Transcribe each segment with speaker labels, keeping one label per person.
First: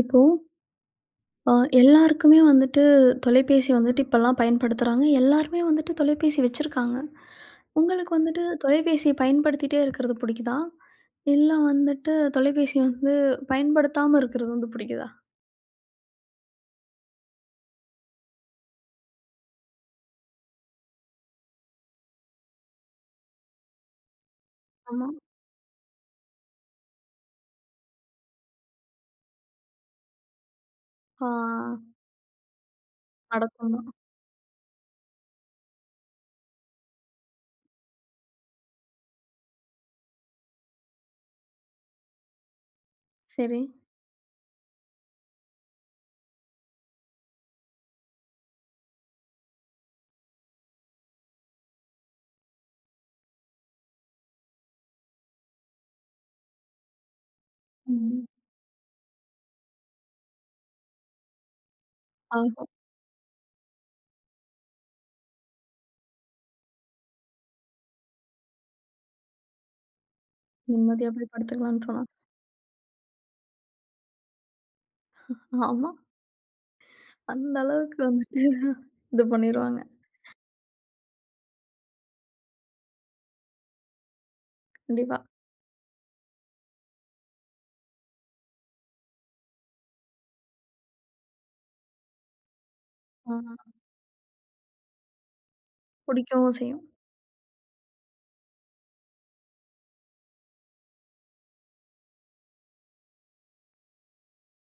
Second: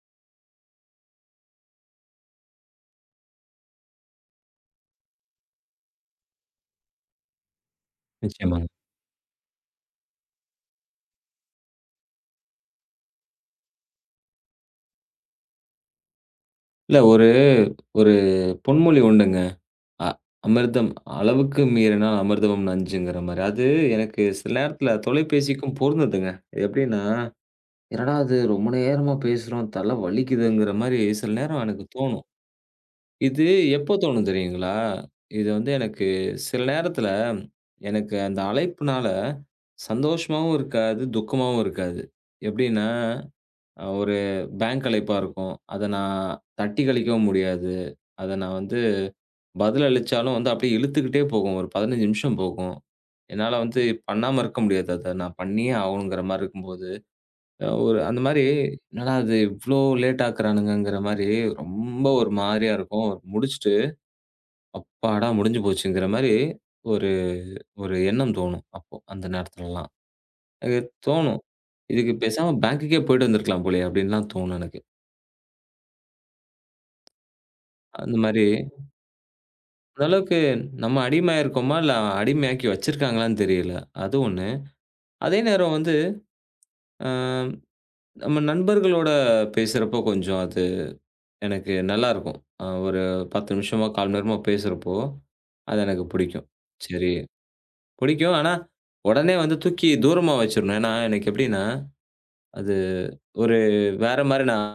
Speaker 1: இப்போ அ எல்லாருக்குமே வந்துட்டு தொலைபேசி வந்துட்டு இப்பல்லாம் பயன்படுத்துறாங்க. எல்லாருமே வந்துட்டு தொலைபேசி வச்சிருக்காங்க. உங்களுக்கு வந்துட்டு
Speaker 2: நிச்சயமாங்க.
Speaker 1: தொலைபேசி பயன்படுத்திட்டே இருக்கிறது புடிக்குதா? இல்ல வந்துட்டு தொலைபேசி வந்து பயன்படுத்தாம இருக்கிறது வந்து புடிக்குதா?
Speaker 2: இல்ல ஒரு ஒரு பொன்மொழி உண்டுங்க. அ அமிர்தம் அளவுக்கு மீறினால் அமிர்தமும் நஞ்சுங்கிற மாரி. அது எனக்கு சில நேரத்தில
Speaker 1: ஆமா.
Speaker 2: தொலைபேசிக்கும் பொருந்ததுங்க. இது எப்படின்னா, "என்னடா இது ரொம்ப நேரமா பேசுறோம், தலை வலிக்குதுங்கிற" மாரி
Speaker 1: ஆ.
Speaker 2: சில நேரம் எனக்கு தோணும். இது
Speaker 1: நடக்கணும்.
Speaker 2: எப்போ தோணும் தெரியுங்களா? இது வந்து எனக்கு சில நேரத்தில எனக்கு அந்த அழைப்புனால சந்தோஷமாவும் இருக்காது, துக்கமாவும் இருக்காது. எப்படின்னா
Speaker 1: சரி.
Speaker 2: ஒரு பேங்க் அழைப்பா இருக்கும். அத நான் தட்டி கழிக்கவும் முடியாது. அத நான் வந்து பதில் அளிச்சாலும் வந்து அப்படியே இழுத்துக்கிட்டே போகும். ஒரு 15 நிமிஷம் போகும். என்னால வந்து பண்ணாம இருக்க முடியாது. அத நான் பண்ணியே ஆகணுங்கிற மாரி இருக்கும்போது, ஒரு அந்த
Speaker 1: ம்.
Speaker 2: மாரி என்னடா இது இவ்ளோ லேட் ஆக்குறானுங்கங்கிற மாரி ரொம்ப ஒரு
Speaker 1: ஆகும்.
Speaker 2: மாரியா இருக்கும். முடிச்சுட்டு அப்பாடா! முடிஞ்சு போச்சுங்கிற மாரி ஒரு ஒரு எண்ணம் தோணும். அப்போ அந்த நேரத்துலலாம். எனக்கு
Speaker 1: நிம்மதியா போய்
Speaker 2: தோணும்.
Speaker 1: படுத்துக்கலாம்ன்னு சொன்னா.
Speaker 2: இதுக்கு பேசாம பேங்க்குக்கே போயிட்டு வந்திருக்கலாம் போலயே! அப்படின்லாம் தோணும் எனக்கு.
Speaker 1: ஆமா. அந்த அளவுக்கு
Speaker 2: அந்த மாரி
Speaker 1: வந்துட்டு இது பண்ணிருவாங்க.
Speaker 2: அந்த அளவுக்கு நம்ம அடிமையாயிருக்கோமா? இல்ல அடிமையாக்கி வச்சிருக்காங்களான்னு தெரியல. அது ஒண்ணு.
Speaker 1: கண்டிப்பா.
Speaker 2: அதே நேரம் வந்து அ நம்ம நண்பர்களோட பேசுறப்போ கொஞ்சம் அது எனக்கு நல்லாருக்கும். ஒரு 10
Speaker 1: ஆ.
Speaker 2: நிமிஷமோ, 1/4 மணி நேரமோ பேசுறப்போ, அது எனக்கு பிடிக்கும்.
Speaker 1: புடிக்கவும் செய்யும்.
Speaker 2: சரி, பிடிக்கும். ஆனா, உடனே வந்து தூக்கி தூரமா வச்சிரணும். ஏன்னா, எனக்கு எப்படின்னா, அது ஒரு வேற மாரி நான்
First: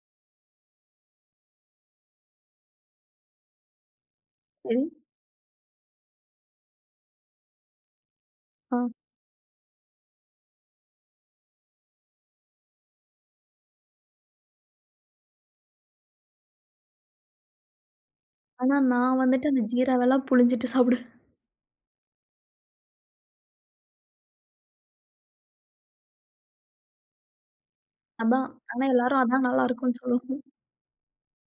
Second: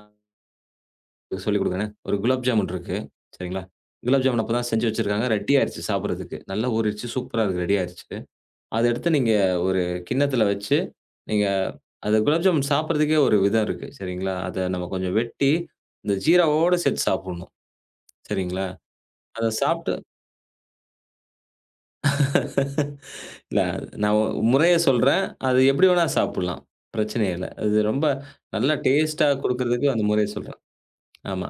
Speaker 2: சொல்லிக் குடுக்குறேன். ஒரு குலாப் ஜாமுன் இருக்கு. சரிங்களா? குலாப் ஜாமுன் அப்பதான்
Speaker 1: சரி.
Speaker 2: செஞ்சு வச்சிருக்காங்க. ரெடி ஆயிருச்சு சாப்பிடுறதுக்கு. நல்லா ஊறிருச்சு. சூப்பரா இருக்கு. ரெடி ஆயிருச்சு.
Speaker 1: ஆ.
Speaker 2: அத எடுத்து நீங்க ஒரு கிண்ணத்துல வச்சு, நீங்க அது குலாப் ஜாமுன் சாப்பிடுறதுக்கே ஒரு விதம் இருக்கு. சரிங்களா? அத நம்ம கொஞ்சம் வெட்டி, இந்த ஜீராவோட சேர்த்து சாப்பிடணும். சரிங்களா?
Speaker 1: ஆனா நான்
Speaker 2: அத
Speaker 1: வந்துட்டு அந்த
Speaker 2: சாப்பிட்டு
Speaker 1: ஜீராவெல்லாம் புழிஞ்சிட்டு சாப்பிடுவேன்.
Speaker 2: இல்ல நான் முறைய சொல்றேன். அது எப்படி வேணா சாப்பிடலாம். பிரச்சனையே இல்ல. அது ரொம்ப
Speaker 1: அதான்.
Speaker 2: நல்லா
Speaker 1: ஆனா எல்லாரும்
Speaker 2: டேஸ்ட்டா
Speaker 1: அதான்
Speaker 2: குடுக்குறதுக்கு
Speaker 1: நல்லாருக்கும்ன்னு
Speaker 2: அந்த முறைய
Speaker 1: சொல்லுவாங்க.
Speaker 2: சொல்றேன். ஆமா.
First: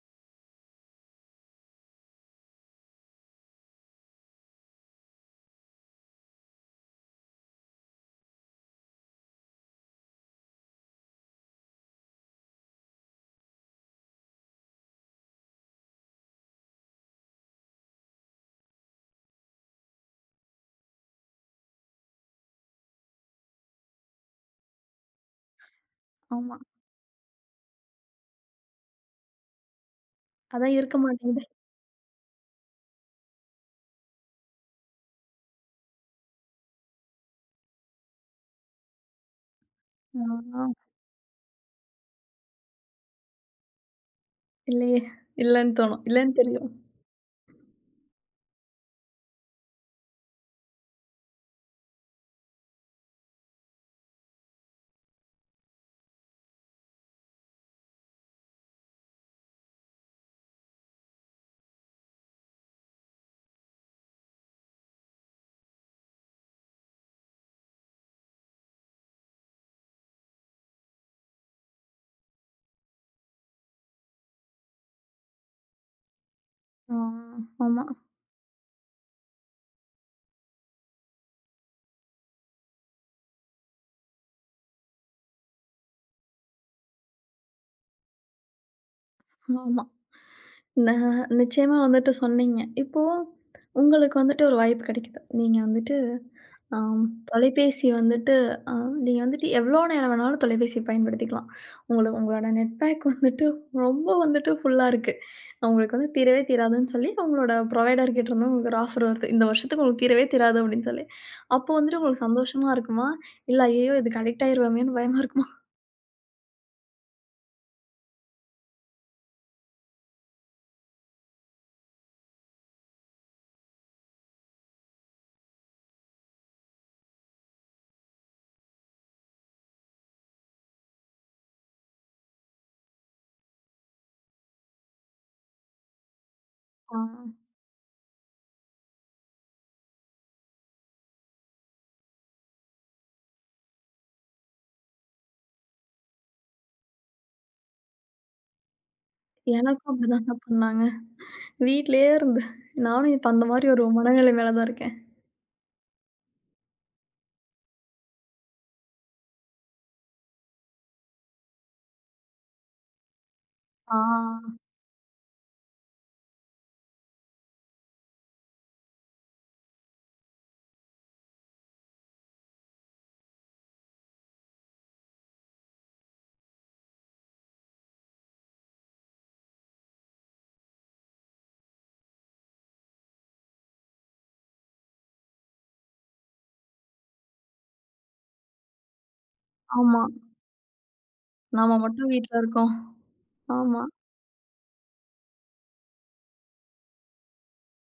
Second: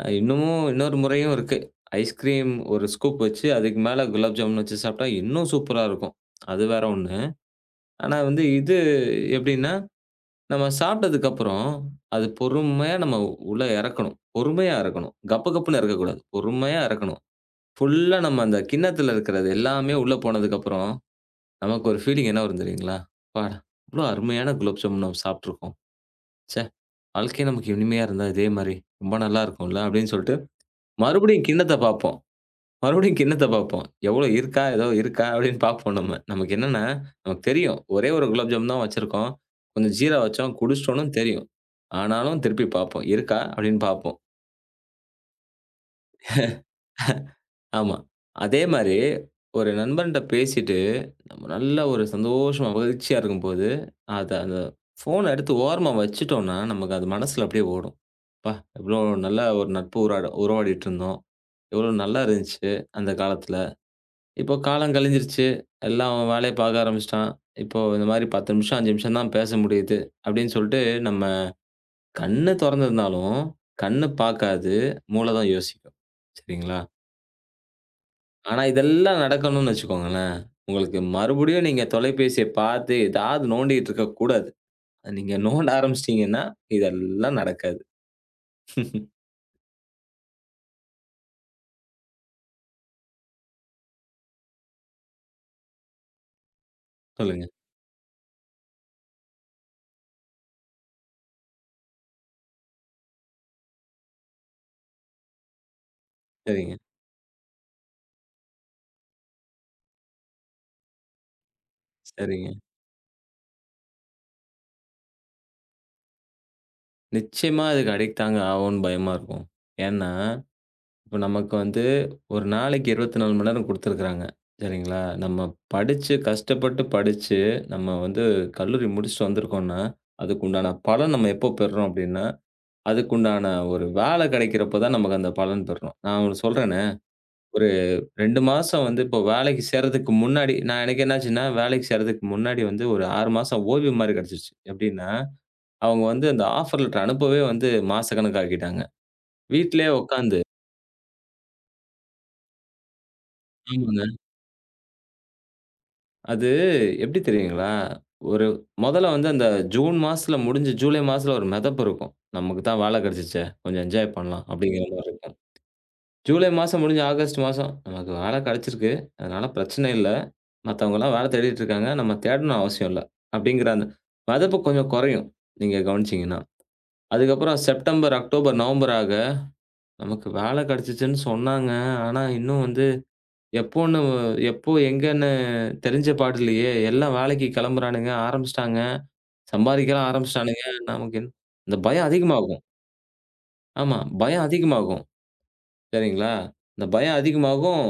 Speaker 2: இன்னமும் இன்னொரு முறையும் இருக்கு. ஐஸ்கிரீம் ஒரு ஸ்கூப் வச்சு, அதுக்கு மேல குலாப் ஜாமுன் வச்சு சாப்பிட்டா இன்னும் சூப்பரா இருக்கும். அது வேற ஒண்ணு. ஆனா வந்து இது எப்படின்னா நம்ம சாப்பிட்டதுக்கப்புறம், அது பொறுமையா நம்ம உள்ள இறக்கணும். பொறுமையா இறக்கணும். கப கப்புன்னு இறக்கக்கூடாது. பொறுமையா இறக்கணும். ஃபுல்லா நம்ம அந்த கிண்ணத்துல இருக்கிறது எல்லாமே உள்ள போனதுக்கப்புறம், நமக்கு ஒரு ஃபீலிங் என்ன வரும் தெரியுங்களா? அப்பாடா! இவ்ளோ அருமையான குலோப் ஜாமுன் நம்ம சாப்ட்டுருக்கோம்.
Speaker 1: ஆமா.
Speaker 2: ச்சே! வாழ்க்கையே நமக்கு இனிமையா இருந்தா இதே மாரி, ரொம்ப நல்லா இருக்கும்ல. அப்படின்னு சொல்லிட்டு
Speaker 1: அதான் இருக்க மாட்டேங்குது.
Speaker 2: மறுபடியும் கிண்ணத்த பார்ப்போம். மறுபடியும் கிண்ணத்த பார்ப்போம். எவ்வளோ இருக்கா? ஏதோ இருக்கா? அப்படின்னு பார்ப்போம் நம்ம. நமக்கு என்னன்னா, நமக்கு தெரியும். ஒரே 1 குலாப் ஜாமுன் தான் வச்சிருக்கோம். கொஞ்சம் ஜீரா வச்சோம்.
Speaker 1: ஆ,
Speaker 2: குடிச்சிட்டோம்னு தெரியும். ஆனாலும் திருப்பி பார்ப்போம். இருக்கா? அப்படின்னு பார்ப்போம்.
Speaker 1: இல்லையே! இல்லன்னு தோணும். இல்லன்னு தெரியும்.
Speaker 2: ஆமா. அதே மாரி ஒரு நண்பன்ட்ட பேசிட்டு, நம்ம நல்ல ஒரு சந்தோஷமா, மகிழ்ச்சியா இருக்கும்போது, அத அந்த ஃபோன எடுத்து ஓரமா வச்சுட்டோம்னா, நமக்கு அது மனசுல அப்படியே ஓடும். "அப்பா! எவ்வளோ நல்ல ஒரு நட்பு உறவாடிட்டு இருந்தோம். எவ்வளோ நல்லா இருந்துச்சு அந்த காலத்துல." இப்போ காலம் கழிஞ்சிருச்சு. எல்லாம் அவன் வேலைய பார்க்க ஆரம்பிச்சுட்டான். இப்போ இந்த மாரி 10 நிமிஷம், 5 நிமிஷம் தான் பேச முடியுது. அப்படின்னு சொல்லிட்டு நம்ம கண்ணு தொறந்திருந்தாலும், கண்ணு பார்க்காது. மூளை தான் யோசிக்கும். சரிங்களா?
Speaker 1: ஆ, ஆமா,
Speaker 2: ஆனா இதெல்லாம் நடக்கணும்னு வச்சுக்கோங்களேன், உங்களுக்கு மறுபடியும் நீங்க தொலைபேசிய பார்த்து ஏதாவது நோண்டிட்டு இருக்கக்கூடாது. நீங்க நோண்ட ஆரம்பிச்சிட்டீங்கன்னா, இதெல்லாம் நடக்காது.
Speaker 1: ஆமா. ந நிச்சயமா வந்துட்டு சொன்னீங்க. இப்போ உங்களுக்கு வந்துட்டு ஒரு வாய்ப்பு கிடைக்குது. நீங்க வந்துட்டு. ஆம்.
Speaker 2: சொல்லுங்க.
Speaker 1: தொலைபேசி வந்துட்டு அ நீங்க வந்துட்டு எவ்வளோ நேரம் வேணாலும் தொலைபேசி பயன்படுத்திக்கலாம். உங்களோட நெட் பேக் வந்துட்டு ரொம்ப வந்துட்டு ஃபுல்லா இருக்கு. உங்களுக்கு வந்து தீரவே
Speaker 2: சரிங்க,
Speaker 1: தீராதுன்னு சொல்லி உங்களோட புரொவைடர் கிட்ட இருந்து உங்களுக்கு ஒரு ஆஃபர் வருது. இந்த வருஷத்துக்கு உங்களுக்கு தீரவே தீராது அப்படின்னு சொல்லி. அப்போ வந்துட்டு உங்களுக்கு
Speaker 2: சரிங்க.
Speaker 1: சந்தோஷமா இருக்குமா? இல்ல ஐயய்யோ! இதுக்கு அடிக்ட் ஆயிருவோமேன்னு பயமா இருக்குமா?
Speaker 2: நிச்சயமா அதுக்கு அடிக்ட் தாங்க ஆவோன்னு பயமா இருக்கும். ஏன்னா இப்ப நமக்கு வந்து ஒரு நாளைக்கு 24 மணி நேரம் குடுத்துருக்காங்க. சரிங்களா? நம்ம படிச்சு, கஷ்டப்பட்டு படிச்சு, நம்ம வந்து கல்லூரி முடிச்சுட்டு வந்திருக்கோம்னா, அதுக்குண்டான பலன் நம்ம எப்போ பெறுறோம் அப்டின்னா, அதுக்குண்டான ஒரு வேலை கிடைக்கிறப்ப தான் நமக்கு அந்த பலன் பெறுறோம். நான் ஒண்ணு சொல்றேனே,
Speaker 1: ஆ.
Speaker 2: ஒரு 2 மாசம் வந்து இப்போ வேலைக்கு சேர்றதுக்கு முன்னாடி நான் எனக்கு என்னாச்சுன்னா, வேலைக்கு சேர்றதுக்கு முன்னாடி வந்து ஒரு 6 மாசம் ஓய்வு மாரி கிடைச்சிருச்சு. எப்டின்னா, அவங்க வந்து அந்த ஆஃபர் லெட்டர் அனுப்பவே வந்து மாசக்கணக்காக்கிட்டாங்க. வீட்லயே
Speaker 1: எனக்கும் அப்படிதாங்க
Speaker 2: உட்காந்து
Speaker 1: பண்ணாங்க. வீட்லயே இருந்தேன். நானும் இப்ப அந்த மாரி ஒரு
Speaker 2: ஆமாங்க.
Speaker 1: மனநிலைமையில தான் இருக்கேன்.
Speaker 2: அது எப்டி தெரியுங்களா? ஒரு மொதல்ல வந்து அந்த ஜூன் மாசத்துல முடிஞ்சு, ஜூலை மாசத்துல ஒரு மெதப்பு இருக்கும். நமக்கு தான் வேல கெடச்சுச்சே! கொஞ்சம்
Speaker 1: ஆ,
Speaker 2: என்ஜாய் பண்ணலாம் அப்டிங்கிற மாரி இருக்கும். ஜூலை மாசம் முடிஞ்சு ஆகஸ்ட் மாசம் நமக்கு வேல கெடச்சிருக்கு. அதனால பிரச்சனை இல்ல. மத்தவங்கலாம் வேல தேடிட்டு இருக்காங்க. நம்ம தேடணும் அவசியம் இல்ல. அப்டிங்கிற அந்த மெதப்பு கொஞ்சம் கொறையும். நீங்க கவனிச்சீங்கன்னா. அதுக்கப்புறம் செப்டம்பர், அக்டோபர், நவம்பர் ஆக நமக்கு வேல கெடச்சுச்சுன்னு சொன்னாங்க. ஆனா, இன்னும் வந்து எப்போன்னு எப்போ, எங்கன்னு தெரிஞ்ச பாடில்லையே! எல்லாம் வேலைக்கு கிளம்புறானுங்க, ஆரம்பிச்சுட்டாங்க.
Speaker 1: ஆமா.
Speaker 2: சம்பாதிக்கலாம் ஆரம்பிச்சுட்டானுங்க. நமக்கு என்
Speaker 1: நாம
Speaker 2: இந்த பயம்
Speaker 1: மட்டும் வீட்ல
Speaker 2: அதிகமாகும்.
Speaker 1: இருக்கோம். ஆமா.
Speaker 2: ஆமா, பயம் அதிகமாகும். சரிங்களா? இந்த பயம் அதிகமாகும்.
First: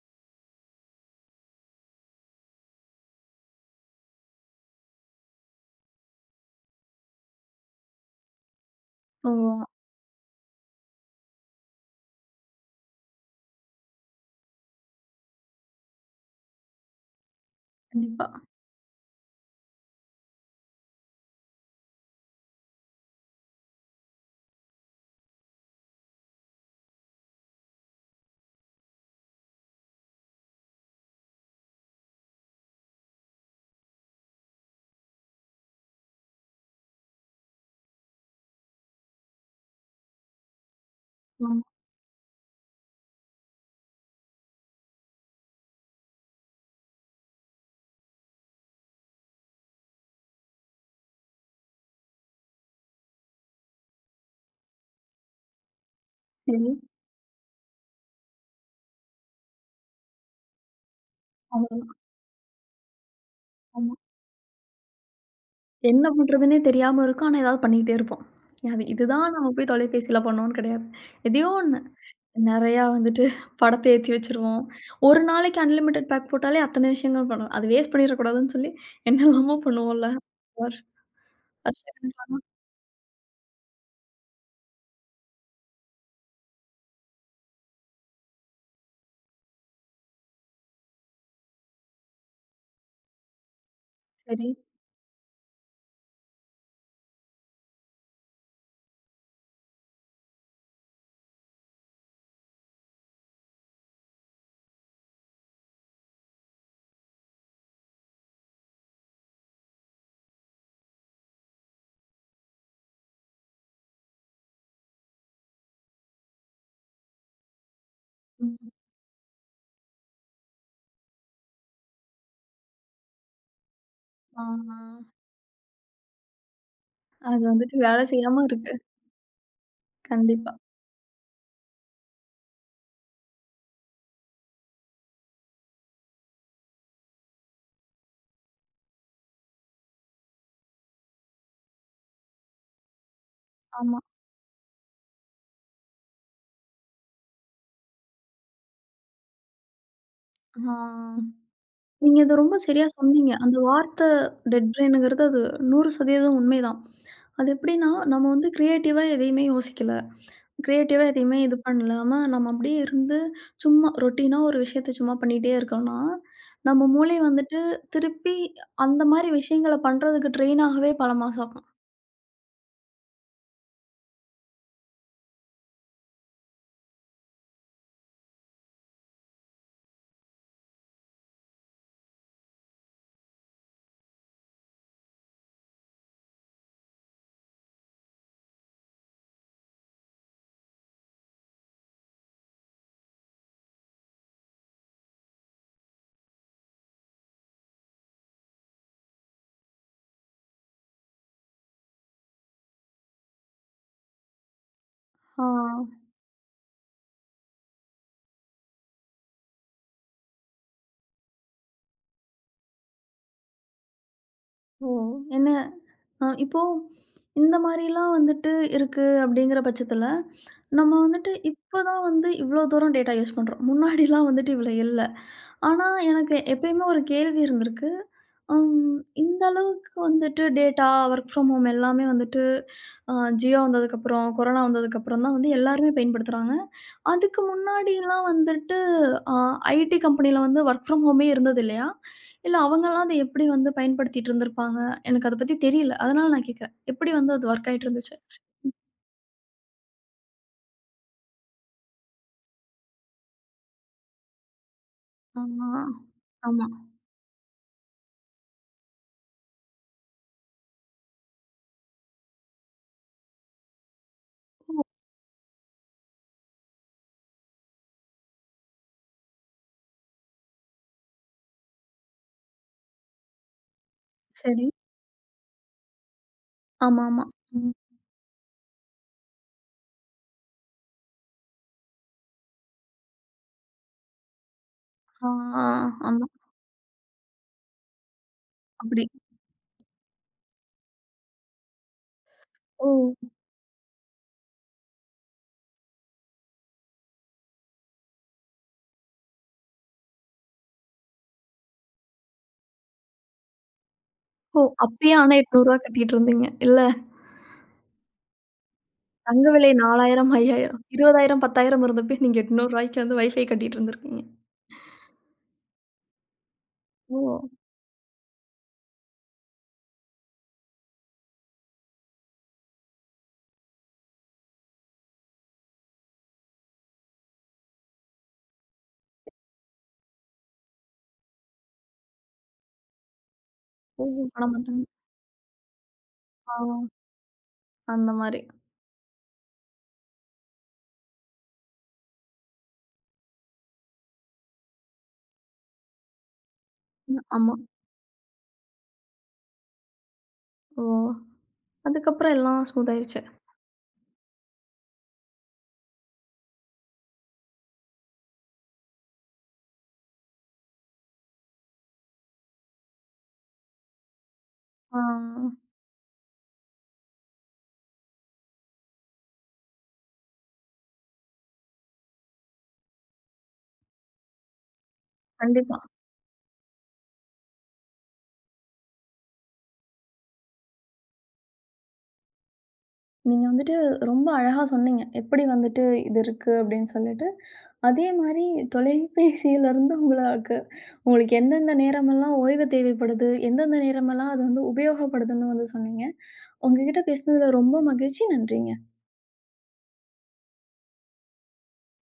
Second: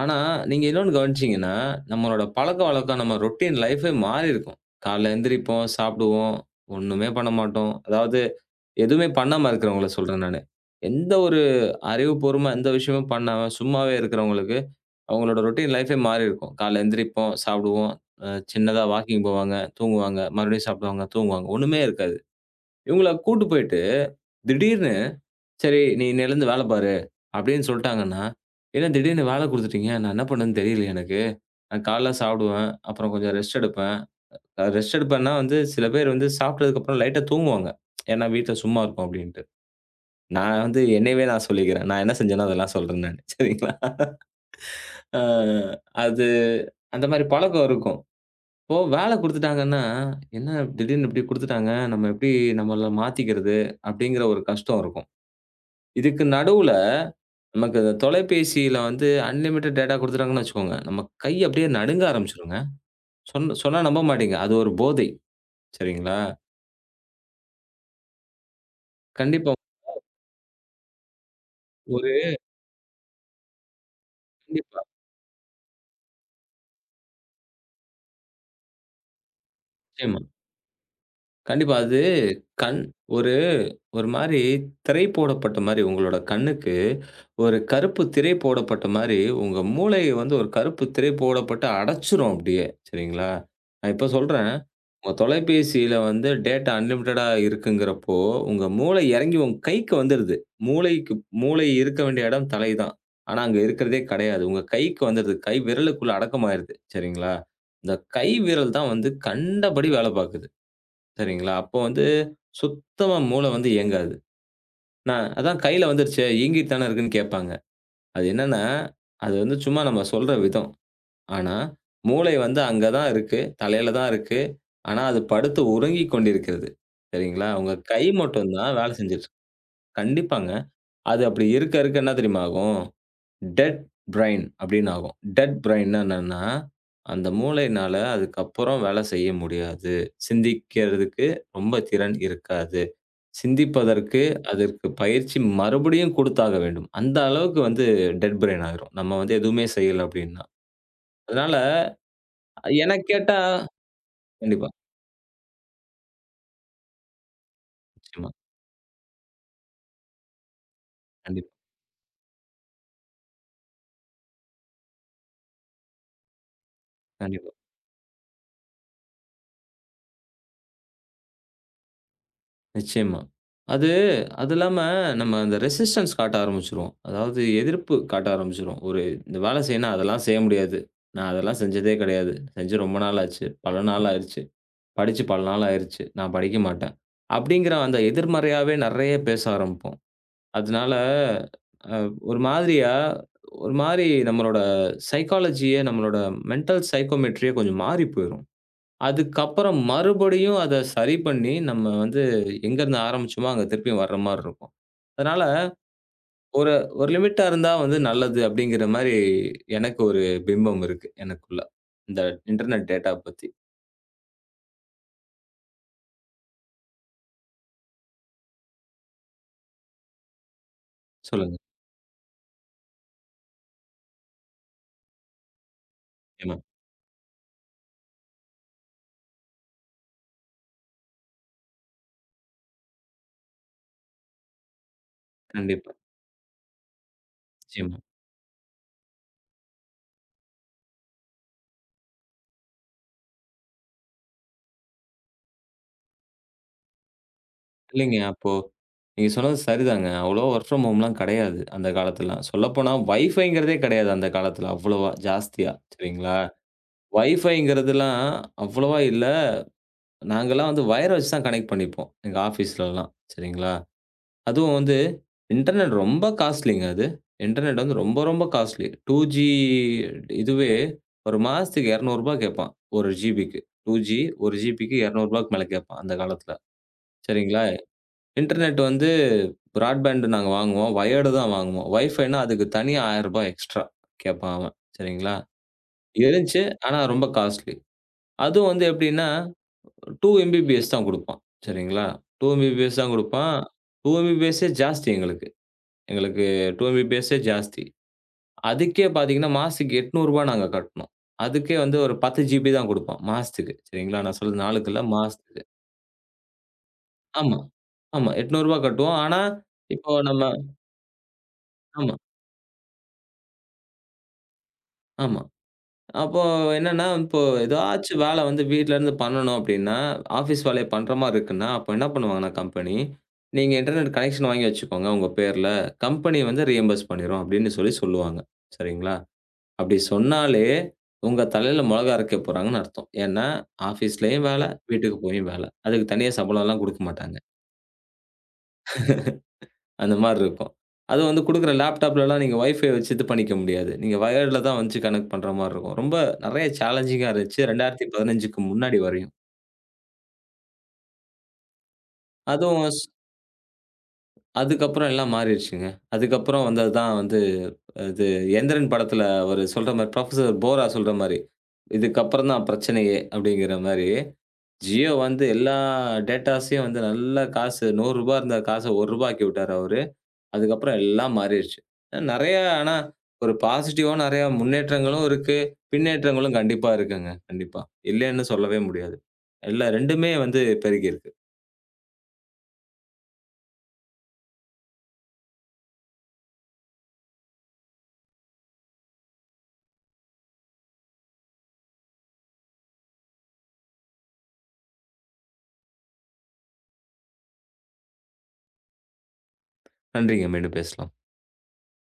Speaker 2: ஆனா, நீங்க இன்னொன்னு கவனிச்சீங்கன்னா, நம்மளோட பழக்கவழக்கம் நம்ம ரொட்டீன் லைஃபே மாறியிருக்கும். காலைல எந்திரிப்போம், சாப்பிடுவோம், ஒண்ணுமே பண்ண மாட்டோம். அதாவது எதுவுமே பண்ணாம
Speaker 1: தூங்குவோம்.
Speaker 2: இருக்கிறவங்கள சொல்றேன் நானு. எந்த ஒரு அறிவுபூர்வமா எந்த விஷயமும் பண்ணாம சும்மாவே இருக்கிறவங்களுக்கு அவங்களோட ரொட்டீன் லைஃபே மாறி இருக்கும். காலைல எந்திரிப்போம், சாப்பிடுவோம், அ
Speaker 1: கண்டிப்பா.
Speaker 2: சின்னதா வாக்கிங் போவாங்க, தூங்குவாங்க, மறுபடியும் சாப்பிடுவாங்க, தூங்குவாங்க. ஒண்ணுமே இருக்காது. இவங்கள கூட்டு போயிட்டு, திடீர்னு "சரி நீ இன்னையிலருந்து வேல பாரு" அப்படின்னு சொல்ட்டாங்கன்னா, "என்ன திடீர்னு வேல குடுத்துட்டீங்க? நான் என்ன பண்ணணும்னு தெரியலையே எனக்கு. நான் காலைல சாப்பிடுவேன், அப்புறம் கொஞ்சம் ரெஸ்ட் எடுப்பேன்." ரெஸ்ட் எடுப்பேன்னா வந்து சில பேர் வந்து சாப்பிட்டதுக்கப்புறம் லைட்டா தூங்குவாங்க. ஏன்னா வீட்ல சும்மா இருக்கோம் அப்படின்ட்டு. நான் வந்து என்னையவே நான்
Speaker 1: ஆமா.
Speaker 2: சொல்லிக்கிறேன். நான் என்ன செஞ்சேனோ அதெல்லாம் சொல்றேன் நானு. சரிங்களா? அ அது அந்த மாரி பழக்கம் இருக்கும். இப்போ வேல குடுத்துட்டாங்கன்னா, "என்ன திடீர்னு இப்படி குடுத்துட்டாங்க, நம்ம எப்படி நம்மள மாத்திக்கிறது?" அப்படிங்கிற ஒரு கஷ்டம் இருக்கும். இதுக்கு நடுவுல
Speaker 1: சரி.
Speaker 2: நமக்கு இந்த தொலைபேசியில வந்து அன்லிமிட்டட் டேட்டா குடுத்துட்டாங்கன்னு வச்சுக்கோங்க, நம்ம கை அப்படியே
Speaker 1: அவ்வளோதான்.
Speaker 2: நடுங்க ஆரம்பிச்சுருங்க. சொன்னா
Speaker 1: ஆமா.
Speaker 2: நம்ப மாட்டீங்க. அது ஒரு போதை.
Speaker 1: என்ன
Speaker 2: சரிங்களா?
Speaker 1: பண்றதுன்னே தெரியாம இருக்கும். ஆனா ஏதாவது பண்ணிக்கிட்டே இருப்போம். அது இதுதான் நம்ம
Speaker 2: கண்டிப்பா
Speaker 1: போய் தொலைபேசியில பண்ணோம்னு கிடையாது. எதையோ ஒண்ணு.
Speaker 2: ஒரு
Speaker 1: நெறையா வந்துட்டு படத்த ஏத்தி வச்சுருவோம்.
Speaker 2: கண்டிப்பா.
Speaker 1: ஒரு நாளைக்கு அன்லிமிட்டட் பேக் போட்டாலே அத்தன விஷயங்கள் பண்ணுவோம். அது வேஸ்ட் பண்ணிறக்கூடாதுன்னு சொல்லி என்னெல்லாமோ பண்ணுவோம்ல.
Speaker 2: நிச்சயமா.
Speaker 1: வர்
Speaker 2: கண்டிப்பா. அது
Speaker 1: வருஷக்கணக்கான
Speaker 2: கண் ஒரு ஒரு மாரி திரை போடப்பட்ட மாரி, உங்களோட கண்ணுக்கு ஒரு கருப்பு திரை போடப்பட்ட மாரி, உங்க மூளைய வந்து ஒரு கருப்பு திரை போடப்பட்டு அடைச்சுரும் அப்படியே. சரிங்களா? நான் இப்ப
Speaker 1: சரி.
Speaker 2: சொல்றேன். உங்க தொலைபேசியில வந்து டேட்டா அன்லிமிட்டடா இருக்குங்கிறப்போ, உங்க மூளை இறங்கி உங்க கைக்கு வந்துருது. மூளைக்கு மூளை இருக்க வேண்டிய இடம் தலை தான். ஆனா அங்க இருக்கிறதே கிடையாது. உங்க கைக்கு வந்துருது. கை விரலுக்குள்ள அடக்கமாயிருது. சரிங்களா? இந்த கை விரல் தான் வந்து கண்டபடி வேலை பாக்குது. சரிங்களா? அப்போ வந்து சுத்தமா மூளை வந்து இயங்காது. நான் அதான் கையில வந்துருச்சே, இயங்கிட்டு தானே இருக்குன்னு கேட்பாங்க. அது
Speaker 1: ம்.
Speaker 2: என்னன்னா, அது வந்து சும்மா நம்ம சொல்ற விதம். ஆனா, மூளை வந்து அங்க தான் இருக்கு. தலையில தான் இருக்கு.
Speaker 1: ஆ.
Speaker 2: ஆனா, அது படுத்து உறங்கிக் கொண்டிருக்கிறது.
Speaker 1: அது
Speaker 2: சரிங்களா? உங்க
Speaker 1: வந்துட்டு
Speaker 2: கை
Speaker 1: வேலை செய்யாம
Speaker 2: மட்டும்
Speaker 1: இருக்கு.
Speaker 2: தான் வேலை செஞ்சுட்டு இருக்கு. கண்டிப்பாங்க.
Speaker 1: கண்டிப்பா.
Speaker 2: அது அப்படி இருக்க இருக்க என்ன தெரியுமா ஆகும்? டெட் பிரைன் அப்படின்னு ஆகும். டெட் பிரைன்னா என்னன்னா, அந்த மூளைனால அதுக்கப்புறம் வேலை செய்ய முடியாது. சிந்திக்கிறதுக்கு ரொம்ப திறன் இருக்காது.
Speaker 1: ஆமா.
Speaker 2: சிந்திப்பதற்கு அதற்கு பயிற்சி மறுபடியும் குடுத்தாக வேண்டும். அந்த அளவுக்கு வந்து டெட் பிரெயின் ஆயிரும். நம்ம வந்து எதுவுமே செய்யல அப்டின்னா.
Speaker 1: ஆ.
Speaker 2: அதனால
Speaker 1: நீங்க இத ரொம்ப சரியா
Speaker 2: எனக்
Speaker 1: சொன்னீங்க.
Speaker 2: கேட்டா
Speaker 1: அந்த வார்த்தை
Speaker 2: கண்டிப்பா,
Speaker 1: டெட் பிரெயினுங்கிறது அது 100% உண்மைதான். அது எப்படின்னா, நம்ம
Speaker 2: நிச்சயமா,
Speaker 1: வந்து கிரியேட்டிவா எதையுமே யோசிக்கல. கிரியேட்டிவா எதையுமே
Speaker 2: கண்டிப்பா,
Speaker 1: இது பண்ணலாம, நம்ம அப்படியே இருந்து சும்மா ரொட்டீனா ஒரு விஷயத்த சும்மா பண்ணிட்டே இருக்கோம்னா, நம்ம மூளை
Speaker 2: கண்டிப்பா,
Speaker 1: வந்துட்டு திருப்பி அந்த மாரி விஷயங்கள பண்றதுக்கு ட்ரெயின் ஆகவே பல மாசம் ஆகும்.
Speaker 2: நிச்சயமா. அது அது இல்லாம நம்ம அந்த ரெசிஸ்டன்ஸ் காட்ட ஆரம்பிச்சுருவோம். அதாவது எதிர்ப்பு காட்ட ஆரம்பிச்சுருவோம். ஒரு இந்த வேல செய்யணும்னா அதெல்லாம் செய்ய முடியாது. நான் அதெல்லாம் செஞ்சதே கிடையாது. செஞ்சு ரொம்ப நாள் ஆச்சு. பல நாள் ஆயிருச்சு. படிச்சு பல நாள் ஆயிருச்சு. நான் படிக்க மாட்டேன். அப்டிங்கிற அந்த எதிர்மறையாவே நெறைய பேச ஆரம்பிப்போம். அதனால அ ஒரு மாதிரியா, ஒரு மாரி நம்மளோட சைக்காலஜியே, நம்மளோட மென்டல் சைக்கோமெட்ரியே கொஞ்சம் மாறி போயிரும். அதுக்கப்புறம் மறுபடியும் அத சரி பண்ணி, நம்ம வந்து எங்கருந்து ஆரம்பிச்சோமோ, அங்க திருப்பியும் வர்ற மாரி இருக்கும். அதனால
Speaker 1: ஆ.
Speaker 2: ஒரு ஒரு லிமிட்டா இருந்தா வந்து நல்லது அப்படிங்கிற மாரி எனக்கு ஒரு பிம்பம் இருக்கு எனக்குள்ள. இந்த இன்டர்நெட் டேட்டா பத்தி.
Speaker 1: ஓ! என்ன இப்போ இந்த மாரிலாம் வந்துட்டு இருக்கு அப்படிங்கிற பட்சத்தில, நம்ம வந்துட்டு
Speaker 2: சொல்லுங்க.
Speaker 1: இப்போ தான் வந்து இவ்வளோ தூரம் டேட்டா யூஸ் பண்ணுறோம். முன்னாடிலாம் வந்துட்டு இவ்வளோ இல்ல. ஆனா, எனக்கு
Speaker 2: நிச்சயமா.
Speaker 1: எப்பயுமே ஒரு கேள்வி இருந்திருக்கு. அம் இந்த அளவுக்கு வந்துட்டு டேட்டா, வொர்க் ஃப்ரம் ஹோம் எல்லாமே வந்துட்டு அ ஜியோ வந்ததுக்கப்புறம், கொரோனா வந்ததுக்கப்புறம் தான் வந்து எல்லாருமே
Speaker 2: கண்டிப்பா.
Speaker 1: பயன்படுத்துறாங்க. அதுக்கு
Speaker 2: நிச்சயமா.
Speaker 1: முன்னாடிலாம் வந்துட்டு அ ஐடி கம்பெனியில வந்து வொர்க் ஃப்ரம் ஹோமே இருந்தது இல்லையா? இல்ல அவங்கலாம் அத எப்படி வந்து பயன்படுத்திட்டு இருந்திருப்பாங்க? எனக்கு அத பத்தி தெரியல. அதனால நான் கேட்கிறேன். எப்படி வந்து அது ஒர்க் ஆயிட்டு இருந்துச்சு?
Speaker 2: இல்லைங்க. நீங்க சொன்னது சரிதாங்க. அவ்வளவா வொர்க் ஃப்ரம் ஹோம்லாம் கெடையாது, அந்த காலத்துலலாம். சொல்லப்போனா வைஃபைங்கிறதே கெடையாது அந்த காலத்துல அவ்வளவா,
Speaker 1: ஆமா.
Speaker 2: ஜாஸ்தியா. சரிங்களா?
Speaker 1: ஆமா.
Speaker 2: வைஃபைங்கிறதுலாம் அவ்வளவா இல்ல. நாங்கலாம் வந்து வயர வச்சு தான் கனெக்ட் பண்ணிப்போம், எங்க ஆஃபீஸ்லலாம். சரிங்களா? அதுவும் வந்து இன்டர்நெட் ரொம்ப காஸ்ட்லிங்க அது. இன்டர்நெட் வந்து ரொம்ப, ரொம்ப காஸ்ட்லி. 2ஜி இதுவே ஒரு மாசத்துக்கு ரூ. 200 கேப்பான். 1 ஜிபிக்கு. 2ஜி 1
Speaker 1: சரி.
Speaker 2: ஜிபிக்கு ரூ. 200க்கு மேல கேப்பான் அந்த காலத்துல.
Speaker 1: ஆமாமா.
Speaker 2: சரிங்களா?
Speaker 1: ம்.
Speaker 2: இன்டர்நெட் வந்து பிராட்பேண்ட் நாங்க வாங்குவோம். வயர்டு தான் வாங்குவோம். வைஃபைன்னா அதுக்கு தனியா ரூ. 1000 எக்ஸ்ட்ரா கேட்பான் அவன். சரிங்களா?
Speaker 1: ஆ, ஆமா.
Speaker 2: இருந்துச்சு. ஆனா ரொம்ப காஸ்ட்லி. அதுவும் வந்து
Speaker 1: அப்படி.
Speaker 2: எப்படின்னா 2 எம்பிபிஎஸ் தான் குடுப்பான். சரிங்களா? 2
Speaker 1: ஓ!
Speaker 2: எம்பிபிஎஸ் தான் குடுப்பான். 2 எம்பிபிஎஸ்ஸே ஜாஸ்தி எங்களுக்கு. எங்களுக்கு 2 எம்பிபிஎஸ்ஸே ஜாஸ்தி. அதுக்கே பார்த்தீங்கன்னா, மாசத்துக்கு ரூ. 800 நாங்க கட்டணும். அதுக்கே வந்து ஒரு 10 ஜிபி தான் குடுப்பான் மாசத்துக்கு. சரிங்களா? நான்
Speaker 1: ஓ!
Speaker 2: சொல்றது நாளுக்கு இல்ல,
Speaker 1: அப்பயே ஆனா ரூ.
Speaker 2: மாசத்துக்கு.
Speaker 1: 800 கட்டிட்டு இருந்தீங்க. இல்ல
Speaker 2: ஆமா, ஆமா ரூ. 800 கட்டுவோம். ஆனா
Speaker 1: தங்க விலை
Speaker 2: இப்போ
Speaker 1: 4000,
Speaker 2: நம்ம
Speaker 1: 5000, 20,000, 10,000
Speaker 2: ஆமா,
Speaker 1: இருந்தப்பயே நீங்க ரூ. 800க்கு வந்து வைஃபை கட்டிட்டு இருந்திருக்கீங்க.
Speaker 2: ஆமா. அப்போ என்னன்னா,
Speaker 1: ஓ!
Speaker 2: இப்போ ஏதாச்சும் வேல வந்து வீட்லருந்து பண்ணணும் அப்டின்னா, ஆஃபீஸ் வேலைய பண்ற மாரி இருக்குன்னா, அப்போ என்ன பண்ணுவாங்கன்னா கம்பெனி, "நீங்க இன்டர்நெட் கனெக்ஷன் வாங்கி வச்சுக்கோங்க உங்க பேர்ல. கம்பெனி வந்து ரீயம்பர்ஸ் பண்ணிரும்" அப்டின்னு சொல்லி சொல்லுவாங்க. சரிங்களா? அப்டி சொன்னாலே, உங்க தலையில மொளகா அரைக்க போறாங்கன்னு அர்த்தம். ஏன்னா,
Speaker 1: ஓ! பண்ண
Speaker 2: ஆஃபீஸ்லயும் வேல,
Speaker 1: மாட்டாங்க.
Speaker 2: வீட்டுக்கு போயும் வேல. அதுக்கு தனியா
Speaker 1: ஆ.
Speaker 2: சம்பளம்லாம் குடுக்க மாட்டாங்க.
Speaker 1: அந்த மாரி.
Speaker 2: அந்த மாரி இருக்கும். அதுவும் வந்து குடுக்குற லேப்டாப்லலாம் நீங்க வைஃபை வச்சு இது பண்ணிக்க முடியாது. நீங்க வயர்ல தான் வச்சு கனெக்ட் பண்ற மாரி இருக்கும். ரொம்ப நெறைய
Speaker 1: ம்.
Speaker 2: சேலஞ்சிங்கா
Speaker 1: ஆமா.
Speaker 2: இருந்துச்சு. 2015க்கு முன்னாடி வரையும்.
Speaker 1: ஓ! அதுக்கப்புறம் எல்லாம்
Speaker 2: அதுவும்
Speaker 1: ஸ்மூத்
Speaker 2: ஸ்
Speaker 1: ஆயிருச்சு.
Speaker 2: அதுக்கப்புறம் எல்லாம் மாறிருச்சுங்க. அதுக்கப்புறம் வந்தது தான் வந்து இது எந்திரன் படத்துல அவரு சொல்ற மாரி புரொஃபசர் போரா சொல்ற மாரி, "இதுக்கப்புறம் தான் பிரச்சனையே" அப்படிங்கிற மாரி,
Speaker 1: ஆ.
Speaker 2: ஜியோ வந்து எல்லா டேட்டாஸையும் வந்து நல்லா காசு ரூ. 100 இருந்த காச ரூ. 1 ஆக்கி விட்டாரு அவரு. அதுக்கப்புறம் எல்லாம் மாறிருச்சு. நெறைய ஆனா, ஒரு பாசிட்டிவா நெறைய முன்னேற்றங்களும் இருக்கு.
Speaker 1: கண்டிப்பா.
Speaker 2: பின்னேற்றங்களும் கண்டிப்பா இருக்குங்க. கண்டிப்பா. இல்லன்னு சொல்லவே முடியாது. இல்ல 2மே வந்து பெருகியிருக்கு.
Speaker 1: நீங்க வந்துட்டு ரொம்ப அழகா சொன்னீங்க. எப்படி வந்துட்டு இது இருக்கு அப்படின்னு சொல்லிட்டு. அதே மாரி தொலைபேசியிலருந்து உங்களுக்கு உங்களுக்கு எந்தெந்த நேரமெல்லாம் ஓய்வு தேவைப்படுது? எந்தெந்த நேரமெல்லாம் அது வந்து உபயோகப்படுதுன்னு வந்து சொன்னீங்க. உங்ககிட்ட பேசினதுல ரொம்ப மகிழ்ச்சி. நன்றிங்க.
Speaker 2: நன்றிங்க. மீண்டும் பேசலாம்.